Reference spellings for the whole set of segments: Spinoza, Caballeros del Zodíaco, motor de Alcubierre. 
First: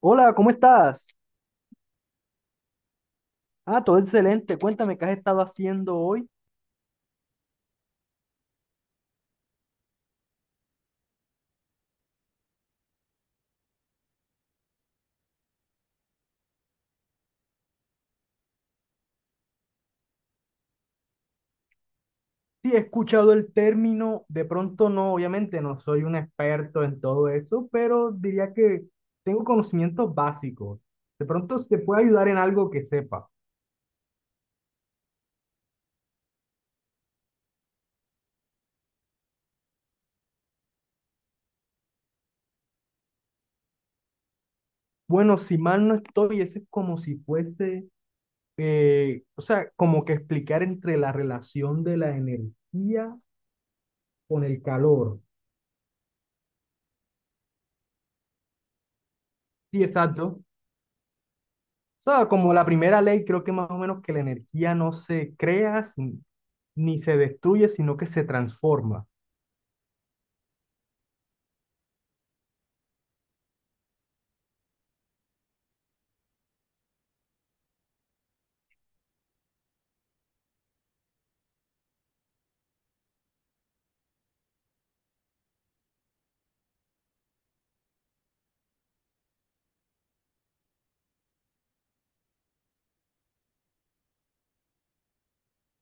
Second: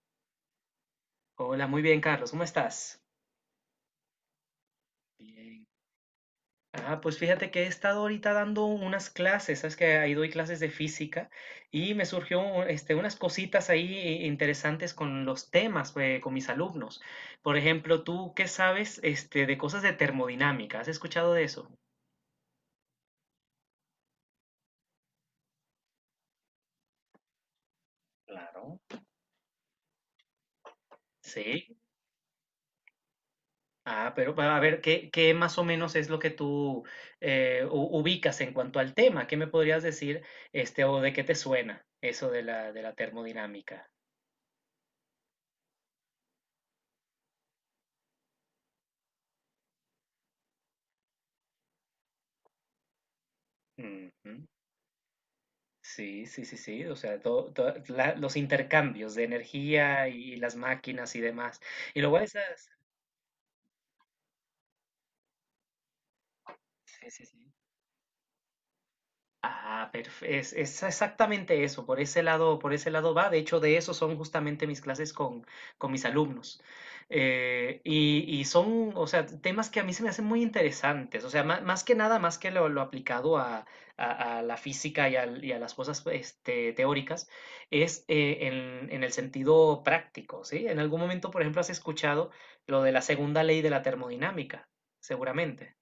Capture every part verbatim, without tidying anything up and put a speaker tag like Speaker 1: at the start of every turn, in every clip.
Speaker 1: Hola, ¿cómo estás?
Speaker 2: Hola, muy bien, Carlos, ¿cómo estás?
Speaker 1: Ah, todo excelente. Cuéntame qué has estado
Speaker 2: Bien.
Speaker 1: haciendo hoy.
Speaker 2: Ah, pues fíjate que he estado ahorita dando unas clases, sabes que ahí doy clases de física y me surgió un- este, unas cositas ahí eh, interesantes con los temas, eh, con mis alumnos. Por ejemplo, ¿tú qué sabes este, de cosas de termodinámica? ¿Has escuchado de eso?
Speaker 1: Sí, he escuchado el término, de pronto no, obviamente no soy un experto en todo eso, pero diría
Speaker 2: Claro.
Speaker 1: que tengo conocimientos básicos. De pronto se
Speaker 2: Sí.
Speaker 1: te puede ayudar en algo que sepa.
Speaker 2: Ah, pero va, a ver, ¿qué, ¿qué más o menos es lo que tú eh, u- ubicas en cuanto al tema? ¿Qué me podrías decir este, o de qué te suena eso de la, de la termodinámica?
Speaker 1: Bueno, si mal no estoy, ese es como si fuese, eh, o sea, como que explicar entre la relación de la energía
Speaker 2: Ujú.
Speaker 1: con el calor.
Speaker 2: Sí, sí, sí, sí. O sea, todo, toda la- los intercambios de
Speaker 1: Sí,
Speaker 2: energía y
Speaker 1: exacto.
Speaker 2: las máquinas y demás. Y
Speaker 1: O
Speaker 2: luego bueno.
Speaker 1: sea, como la primera ley, creo que más o menos que la energía no se crea sin- ni
Speaker 2: Sí,
Speaker 1: se
Speaker 2: sí, sí.
Speaker 1: destruye, sino que se transforma.
Speaker 2: Ah, perfecto. Es, es exactamente eso. Por ese lado, por ese lado va. De hecho, de eso son justamente mis clases con, con mis alumnos. Eh, y, y son, o sea, temas que a mí se me hacen muy interesantes. O sea, ma- más, que nada, más que lo, lo aplicado a, a- a la física y, al- y a las cosas este, teóricas, es eh, en, en el sentido práctico, ¿sí? En algún momento, por ejemplo, has escuchado lo de la segunda ley de la termodinámica, seguramente.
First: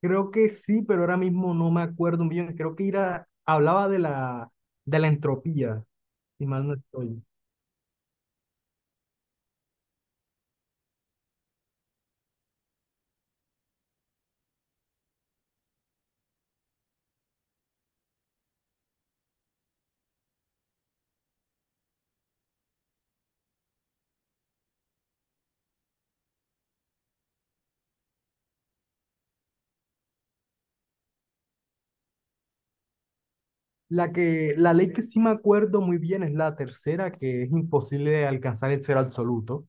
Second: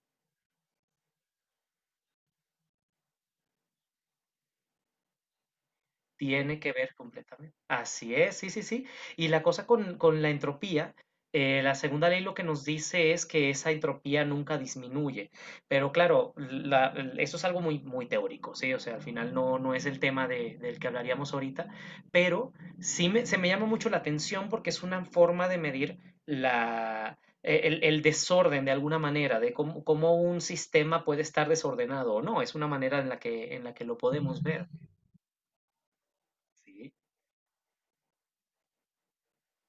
Speaker 1: Creo que sí, pero ahora mismo no me acuerdo bien. Creo que era, hablaba de la, de la entropía, si
Speaker 2: Tiene
Speaker 1: mal
Speaker 2: que
Speaker 1: no
Speaker 2: ver
Speaker 1: estoy.
Speaker 2: completamente. Así es, sí, sí, sí. Y la cosa con, con la entropía, eh, la segunda ley lo que nos dice es que esa entropía nunca disminuye. Pero claro, la- el- eso es algo muy, muy teórico, ¿sí? O sea, al final no, no es el tema de- del que hablaríamos ahorita, pero sí me- se me llama mucho la atención porque es una forma de medir la, eh, el, el desorden de alguna manera, de cómo, cómo un sistema puede estar desordenado o no. Es una manera en la que, en la que lo
Speaker 1: La
Speaker 2: podemos
Speaker 1: que,
Speaker 2: ver,
Speaker 1: la ley que sí me acuerdo muy bien es la
Speaker 2: ¿sí?
Speaker 1: tercera, que es imposible alcanzar el cero absoluto.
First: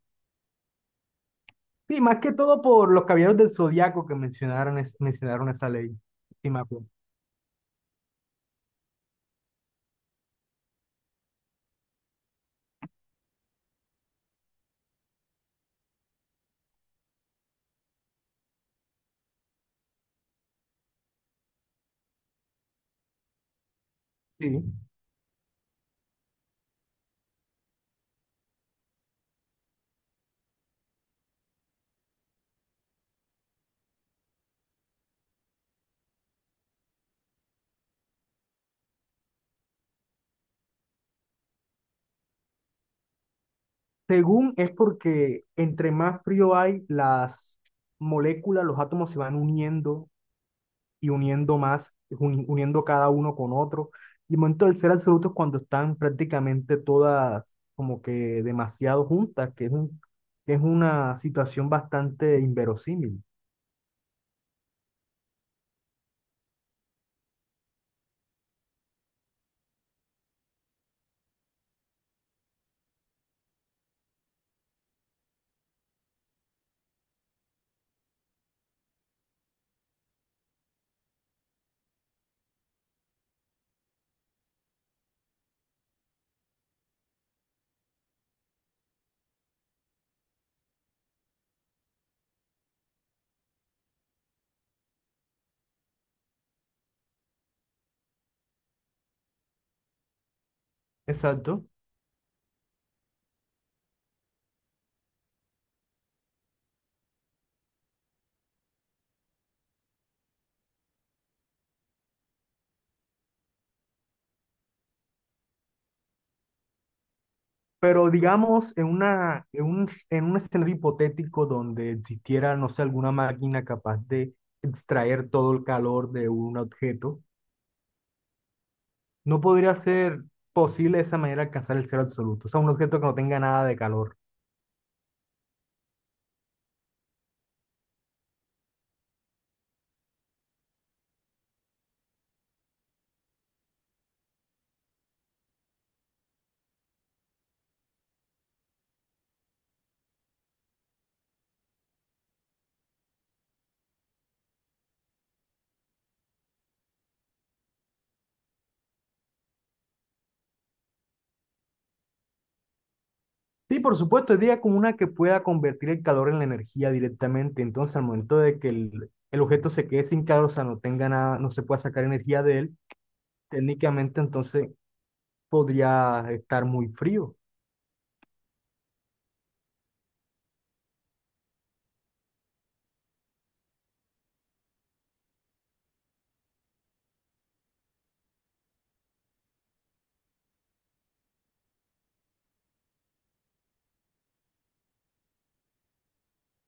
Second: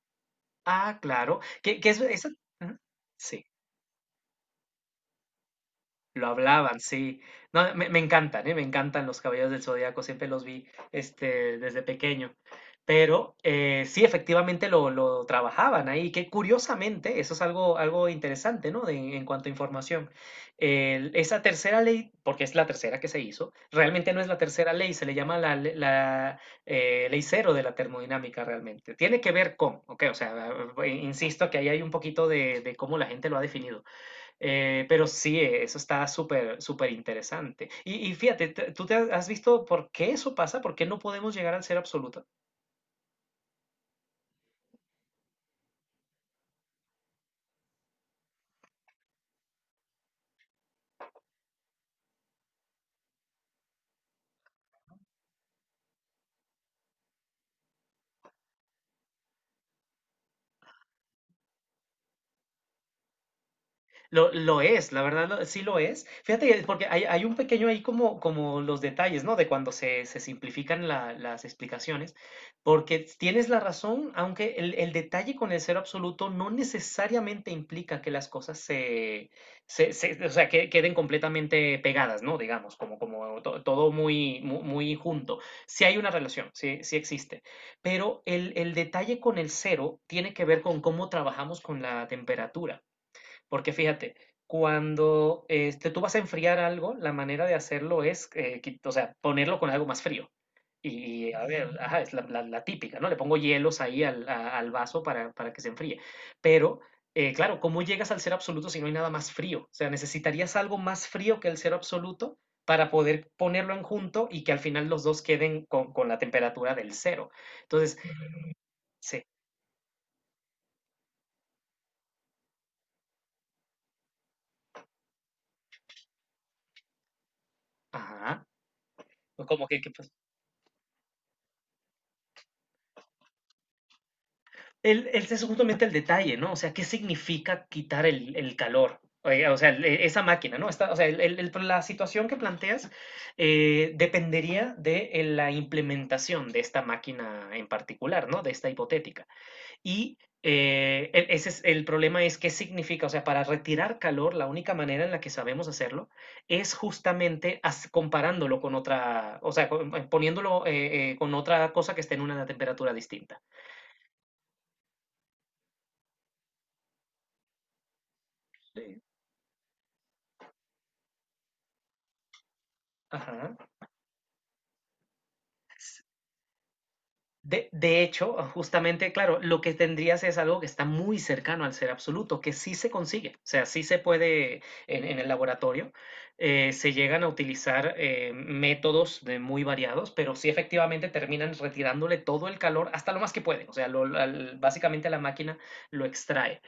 Speaker 2: Ah, claro. Que, que
Speaker 1: Sí,
Speaker 2: es,
Speaker 1: más
Speaker 2: esa-
Speaker 1: que todo
Speaker 2: ujú,
Speaker 1: por los caballeros
Speaker 2: sí.
Speaker 1: del zodiaco que mencionaron, es- mencionaron esa ley.
Speaker 2: Lo
Speaker 1: Sí, me
Speaker 2: hablaban,
Speaker 1: acuerdo.
Speaker 2: sí. No, me, me encantan, ¿eh? Me encantan los Caballeros del Zodíaco, siempre los vi este, desde pequeño. Pero eh, sí, efectivamente lo, lo trabajaban ahí, que curiosamente, eso es algo, algo interesante, ¿no? De- en cuanto a información. El- esa tercera ley, porque es la tercera que se hizo, realmente no es la tercera
Speaker 1: Sí.
Speaker 2: ley, se le llama la, le- la, eh, ley cero de la termodinámica realmente. Tiene que ver con, ok, o sea, eh, insisto que ahí hay un poquito de de cómo la gente lo ha definido, eh, pero sí, eh, eso está súper, súper interesante. Y, y fíjate, te- ¿tú te has has visto por qué eso pasa? ¿Por qué no podemos llegar al ser absoluto?
Speaker 1: Según es porque entre más frío hay, las moléculas, los átomos se van uniendo y uniendo más, uni- uniendo cada uno con otro. Y el momento del ser absoluto es cuando están prácticamente todas como que demasiado juntas, que es un, que es una situación bastante inverosímil.
Speaker 2: Lo, lo es, la verdad lo- sí lo es. Fíjate, porque hay, hay un pequeño ahí como, como los detalles, ¿no? De cuando se, se simplifican la- las explicaciones, porque tienes la razón, aunque el, el detalle con el cero absoluto no necesariamente implica que las cosas se, se, se- o sea, que queden completamente pegadas, ¿no? Digamos, como, como to- todo muy, mu- muy, junto. Sí hay una relación, sí, sí existe. Pero el, el detalle con el cero tiene que ver con cómo trabajamos con la temperatura. Porque fíjate, cuando este, tú vas a enfriar algo, la manera de hacerlo es, eh, qui- o sea, ponerlo con algo más frío. Y, a
Speaker 1: Exacto.
Speaker 2: ver, ajá, es la, la- la típica, ¿no? Le pongo hielos ahí al, a- al vaso para, para que se enfríe. Pero, eh, claro, ¿cómo llegas al cero absoluto si no hay nada más frío? O sea, necesitarías algo más frío que el cero absoluto para poder ponerlo en junto y que al final los dos queden con, con la temperatura del cero. Entonces,
Speaker 1: Pero digamos, en
Speaker 2: sí,
Speaker 1: una, en un, en un escenario hipotético donde existiera, no sé, alguna máquina capaz de extraer todo el calor de un objeto.
Speaker 2: ajá,
Speaker 1: No
Speaker 2: como
Speaker 1: podría
Speaker 2: que, que pues,
Speaker 1: ser posible de esa manera alcanzar el cero absoluto, o sea, un objeto que no tenga nada de calor.
Speaker 2: el, el- es justamente el detalle, ¿no? O sea, ¿qué significa quitar el, el calor? Oye, o sea, el- e- esa máquina, ¿no? Está, o sea, el- el- el- la situación que planteas eh, dependería de eh, la implementación de esta máquina en particular, ¿no? De esta hipotética. Y eh, el, ese es, el problema es qué significa, o sea, para retirar calor, la única manera en la que sabemos hacerlo es justamente as- comparándolo con otra, o sea, con- poniéndolo eh, eh, con otra cosa que esté en una temperatura distinta.
Speaker 1: Sí, por supuesto, diría como una que pueda convertir el calor en la energía directamente. Entonces, al momento de que
Speaker 2: Sí.
Speaker 1: el, el objeto se quede sin calor, o sea, no tenga nada, no se pueda sacar energía de él,
Speaker 2: Ajá.
Speaker 1: técnicamente entonces podría estar muy frío.
Speaker 2: De, de hecho, justamente, claro, lo que tendrías es algo que está muy cercano al ser absoluto, que sí se consigue, o sea, sí se puede en, en el laboratorio, eh, se llegan a utilizar eh, métodos de muy variados, pero sí efectivamente terminan retirándole todo el calor hasta lo más que pueden, o sea, lo- al- básicamente la máquina lo extrae.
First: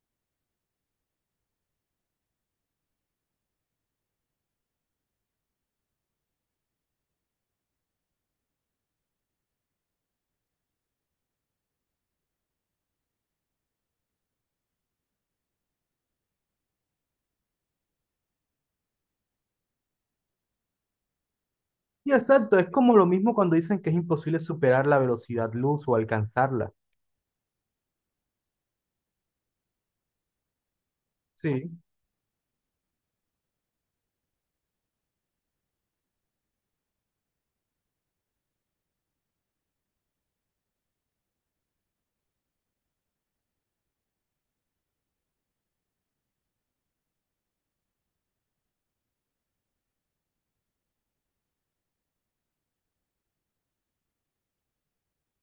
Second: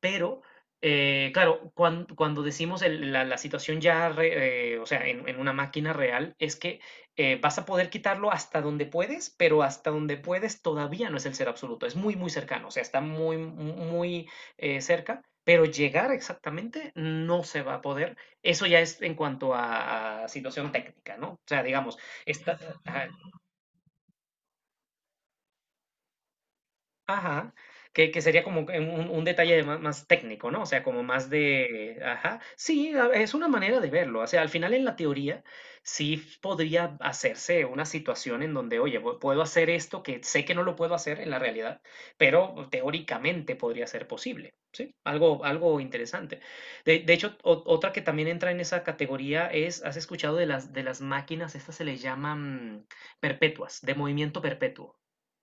Speaker 2: Pero, eh, claro, cuan- cuando decimos el- la, la situación ya, re- eh, o sea, en, en una máquina real, es que eh, vas a poder quitarlo hasta donde puedes, pero hasta donde puedes todavía no es el ser absoluto, es muy, muy cercano, o sea, está muy, mu- muy eh, cerca, pero llegar exactamente no se va a poder. Eso ya es en cuanto a, a situación técnica, ¿no? O sea, digamos,
Speaker 1: Y
Speaker 2: está,
Speaker 1: exacto, es como lo mismo cuando dicen que es imposible superar la velocidad luz o alcanzarla.
Speaker 2: ajá, que, que sería como que un, un detalle de más, más técnico, ¿no? O sea, como más
Speaker 1: Sí,
Speaker 2: de, ajá, sí, a- es una manera de verlo. O sea, al final en la teoría sí f- podría hacerse una situación en donde, oye, pu- puedo hacer esto que sé que no lo puedo hacer en la realidad, pero mm, teóricamente podría ser posible, ¿sí? Algo, algo interesante. De, de hecho, o- otra que también entra en esa categoría es, ¿has escuchado de las, de las máquinas? Estas se les llaman mm, perpetuas, de movimiento perpetuo.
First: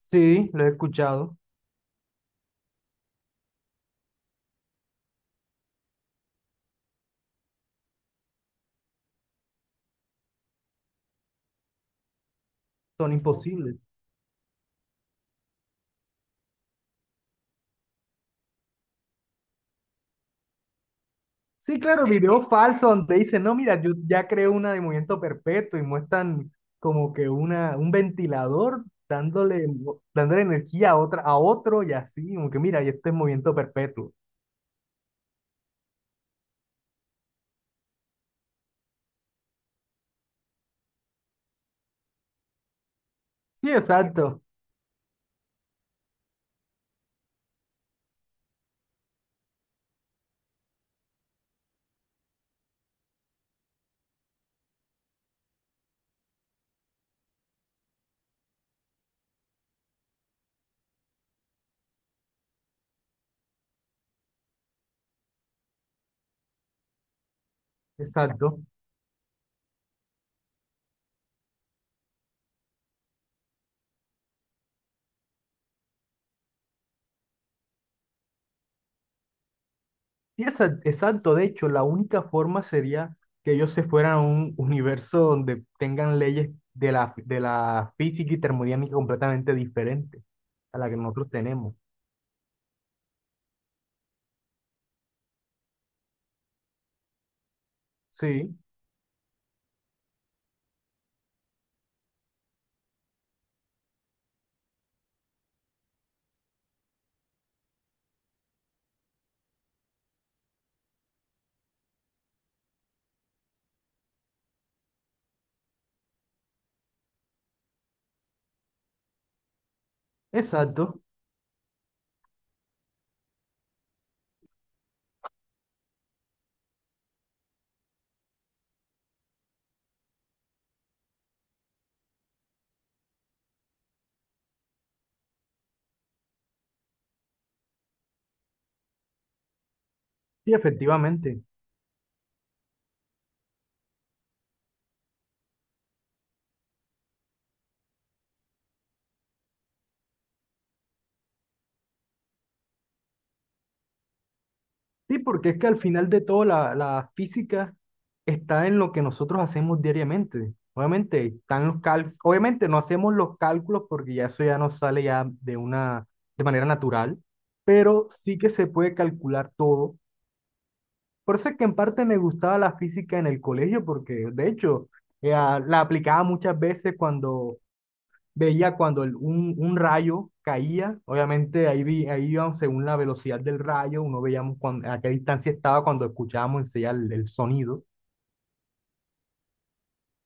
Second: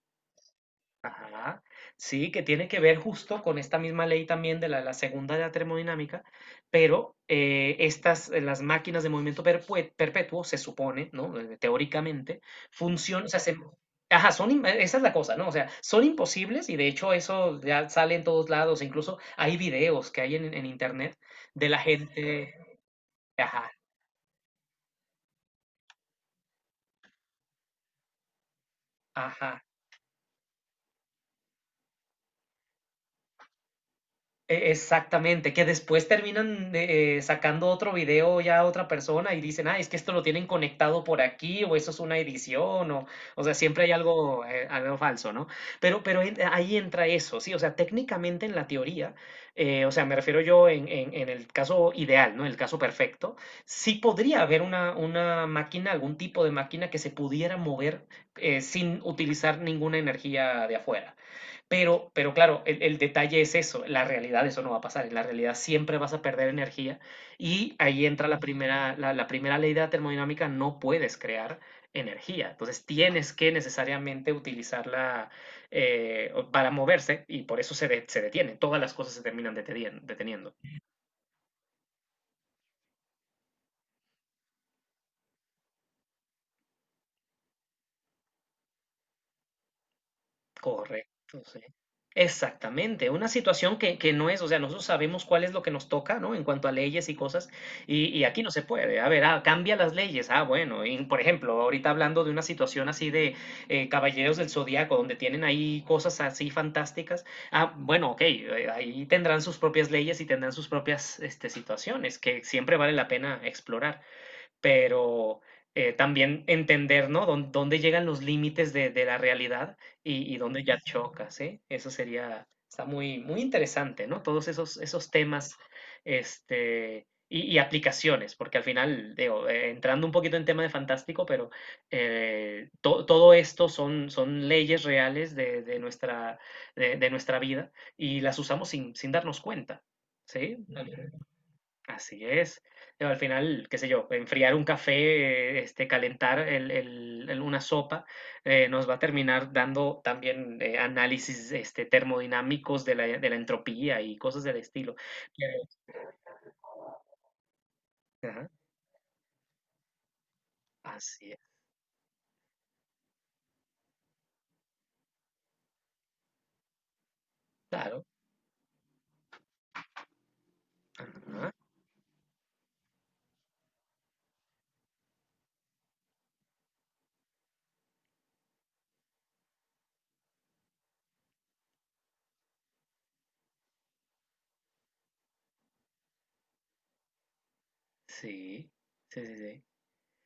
Speaker 1: sí, lo he escuchado,
Speaker 2: Ajá. Sí, que tiene que ver justo con esta misma ley también de la, la segunda de la termodinámica, pero eh, estas, eh, las máquinas de movimiento perpue- perpetuo, se supone, ¿no? Eh, teóricamente,
Speaker 1: son
Speaker 2: funcionan, o sea, se-
Speaker 1: imposibles.
Speaker 2: ajá, son, im- esa es la cosa, ¿no? O sea, son imposibles y de hecho eso ya sale en todos lados, incluso hay videos que hay en, en internet de la
Speaker 1: Sí, claro, video
Speaker 2: gente,
Speaker 1: falso donde dicen, no,
Speaker 2: ajá,
Speaker 1: mira, yo ya creo una de movimiento perpetuo y muestran como que una, un ventilador
Speaker 2: ajá.
Speaker 1: dándole, dándole energía a otra, a otro y así, como que mira, y este es movimiento perpetuo.
Speaker 2: E- Exactamente, que después terminan eh, sacando otro video ya a otra persona y dicen, ah, es que esto lo tienen conectado por aquí o eso es una edición o, o sea,
Speaker 1: Sí,
Speaker 2: siempre hay
Speaker 1: exacto,
Speaker 2: algo, eh, algo falso, ¿no? Pero, pero en- ahí entra eso, sí, o sea, técnicamente en la teoría, eh, o sea, me refiero yo en, en- en el caso ideal, ¿no? El caso perfecto, sí podría haber una, una máquina, algún tipo de máquina que se pudiera mover eh, sin utilizar ninguna energía de afuera. Pero, pero claro, el, el detalle es eso, la realidad eso no va a pasar, en la realidad siempre vas a perder energía y ahí entra la
Speaker 1: exacto.
Speaker 2: primera, la, la primera ley de la termodinámica, no puedes crear energía, entonces tienes que necesariamente utilizarla eh, para moverse y por eso se, de- se detiene, todas las cosas se terminan deteni-
Speaker 1: Sí,
Speaker 2: deteniendo.
Speaker 1: exa- exacto. De hecho, la única forma sería que ellos se fueran a un universo donde tengan leyes de la, de la física y termodinámica completamente diferentes a la que nosotros
Speaker 2: Correcto, sí.
Speaker 1: tenemos.
Speaker 2: Exactamente, una situación que, que no es, o sea, nosotros sabemos cuál es lo que nos toca, ¿no? En cuanto a leyes y cosas, y, y aquí no
Speaker 1: Sí,
Speaker 2: se puede. A ver, ah, cambia las leyes. Ah, bueno, y por ejemplo, ahorita hablando de una situación así de eh, Caballeros del Zodíaco, donde tienen ahí cosas así fantásticas. Ah, bueno, ok, eh, ahí tendrán sus propias leyes y tendrán sus propias este, situaciones que siempre vale la pena explorar pero eh, también entender, ¿no? Dón- dónde llegan los límites de, de la realidad y, y dónde ya
Speaker 1: exacto.
Speaker 2: chocas, ¿eh? Eso sería, está muy, muy interesante, ¿no? Todos esos, esos temas, este, y, y aplicaciones, porque al final, digo, eh, entrando un poquito en tema de fantástico, pero eh, to- todo esto son, son leyes reales de, de nuestra, de, de nuestra vida y las usamos sin, sin darnos cuenta,
Speaker 1: Sí,
Speaker 2: ¿sí?
Speaker 1: efectivamente.
Speaker 2: Así es. Digo, al final, qué sé yo, enfriar un café, este, calentar el- el- el- una sopa, eh, nos va a terminar dando también eh, análisis este, termodinámicos de la, de la entropía y cosas del estilo.
Speaker 1: Sí, porque
Speaker 2: Pero-
Speaker 1: es que al final de todo la, la física
Speaker 2: ajá,
Speaker 1: está en lo que nosotros hacemos diariamente. Obviamente
Speaker 2: así es,
Speaker 1: están los cálculos, obviamente no hacemos los cálculos porque ya eso ya nos sale ya de una de manera natural,
Speaker 2: claro.
Speaker 1: pero sí que se puede calcular todo. Por eso
Speaker 2: Ajá,
Speaker 1: es que en parte me gustaba la física en el colegio porque de hecho eh, ah, la aplicaba muchas veces cuando veía cuando el- un, un rayo caía, obviamente ahí, vi, ahí íbamos según la velocidad del rayo, uno veíamos cuán- a qué distancia estaba cuando escuchábamos enseguida el, el sonido.
Speaker 2: sí, sí, sí, sí.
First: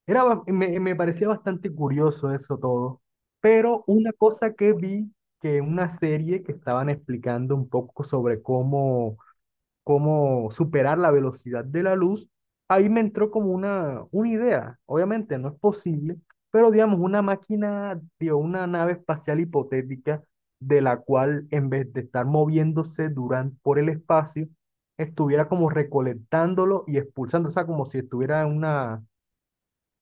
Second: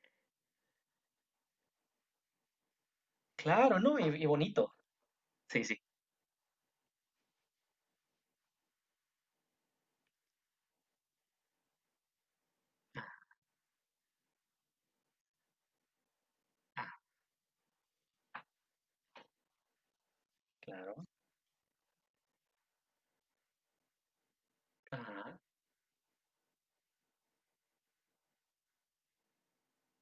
Speaker 1: Era, ba- me, me parecía bastante curioso eso todo,
Speaker 2: Claro,
Speaker 1: pero
Speaker 2: ¿no?
Speaker 1: una
Speaker 2: Y, y
Speaker 1: cosa que
Speaker 2: bonito.
Speaker 1: vi, que
Speaker 2: Sí,
Speaker 1: en
Speaker 2: sí.
Speaker 1: una serie que estaban explicando un poco sobre cómo cómo superar la velocidad de la luz, ahí me
Speaker 2: Ah,
Speaker 1: entró como una, una idea. Obviamente no es posible, pero
Speaker 2: ah,
Speaker 1: digamos, una máquina, digo, una nave espacial hipotética de la
Speaker 2: claro.
Speaker 1: cual en vez de estar moviéndose durante, por el espacio,
Speaker 2: Ajá,
Speaker 1: estuviera como recolectándolo y expulsando, o sea, como si estuviera en una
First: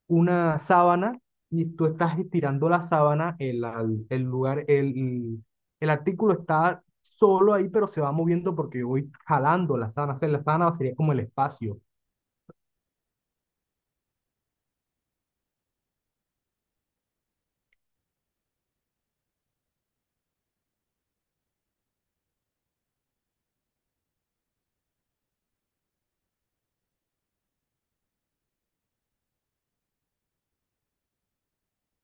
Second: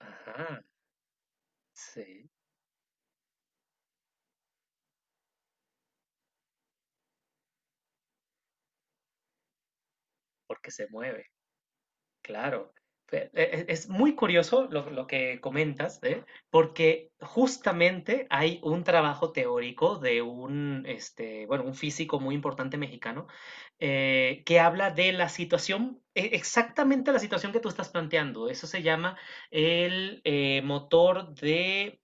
Speaker 1: una
Speaker 2: ajá,
Speaker 1: sábana y tú estás
Speaker 2: sí,
Speaker 1: estirando la sábana, el, al- el lugar, el, el artículo está solo ahí, pero se va moviendo porque yo voy jalando la sábana. O sea, la
Speaker 2: porque
Speaker 1: sábana
Speaker 2: se
Speaker 1: sería como el
Speaker 2: mueve.
Speaker 1: espacio.
Speaker 2: Claro, Fe- e- e- es muy curioso lo, lo que comentas, ¿eh? Porque justamente hay un trabajo teórico de un, este, bueno, un físico muy importante mexicano eh, que habla de la situación, e- exactamente la situación que tú estás planteando. Eso se llama el eh, motor de...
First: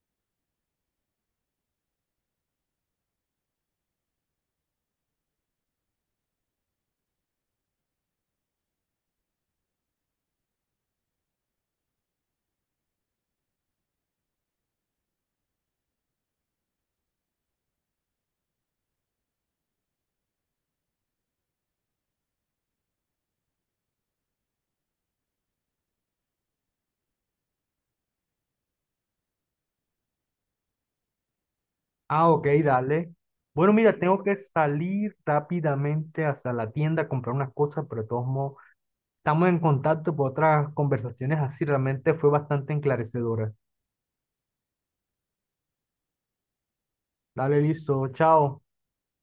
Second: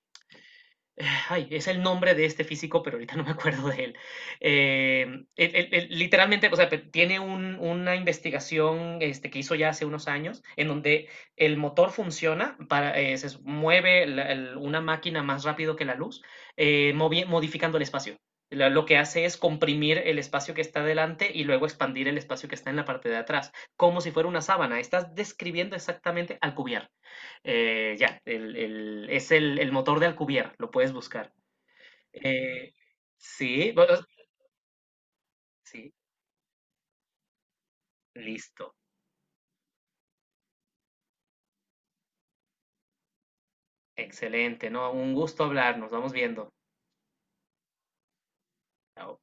Speaker 2: Ay, es el nombre de este físico, pero ahorita no me acuerdo de él. Eh, él- él- él literalmente, o sea, pe- tiene un- una investigación este, que hizo ya hace unos años, en donde el motor funciona, para, eh, se s- mueve la- el- una máquina más rápido que la luz, eh, movi- modificando el espacio. Lo, lo que hace es comprimir el espacio que está delante y luego expandir el espacio que está en la parte de atrás, como si fuera una sábana. Estás describiendo exactamente al cubierto. Eh, ya, el, el- es el, el motor de Alcubierre, lo puedes buscar.
Speaker 1: Ah, ok,
Speaker 2: Eh,
Speaker 1: dale.
Speaker 2: sí,
Speaker 1: Bueno,
Speaker 2: bueno,
Speaker 1: mira, tengo que salir
Speaker 2: sí,
Speaker 1: rápidamente hacia la tienda a comprar unas cosas, pero de todos modos,
Speaker 2: listo,
Speaker 1: estamos en contacto por otras conversaciones así. Realmente fue bastante enclarecedora.
Speaker 2: excelente, ¿no? Un gusto hablar, nos vamos viendo.
Speaker 1: Dale, listo, chao.
Speaker 2: Chao.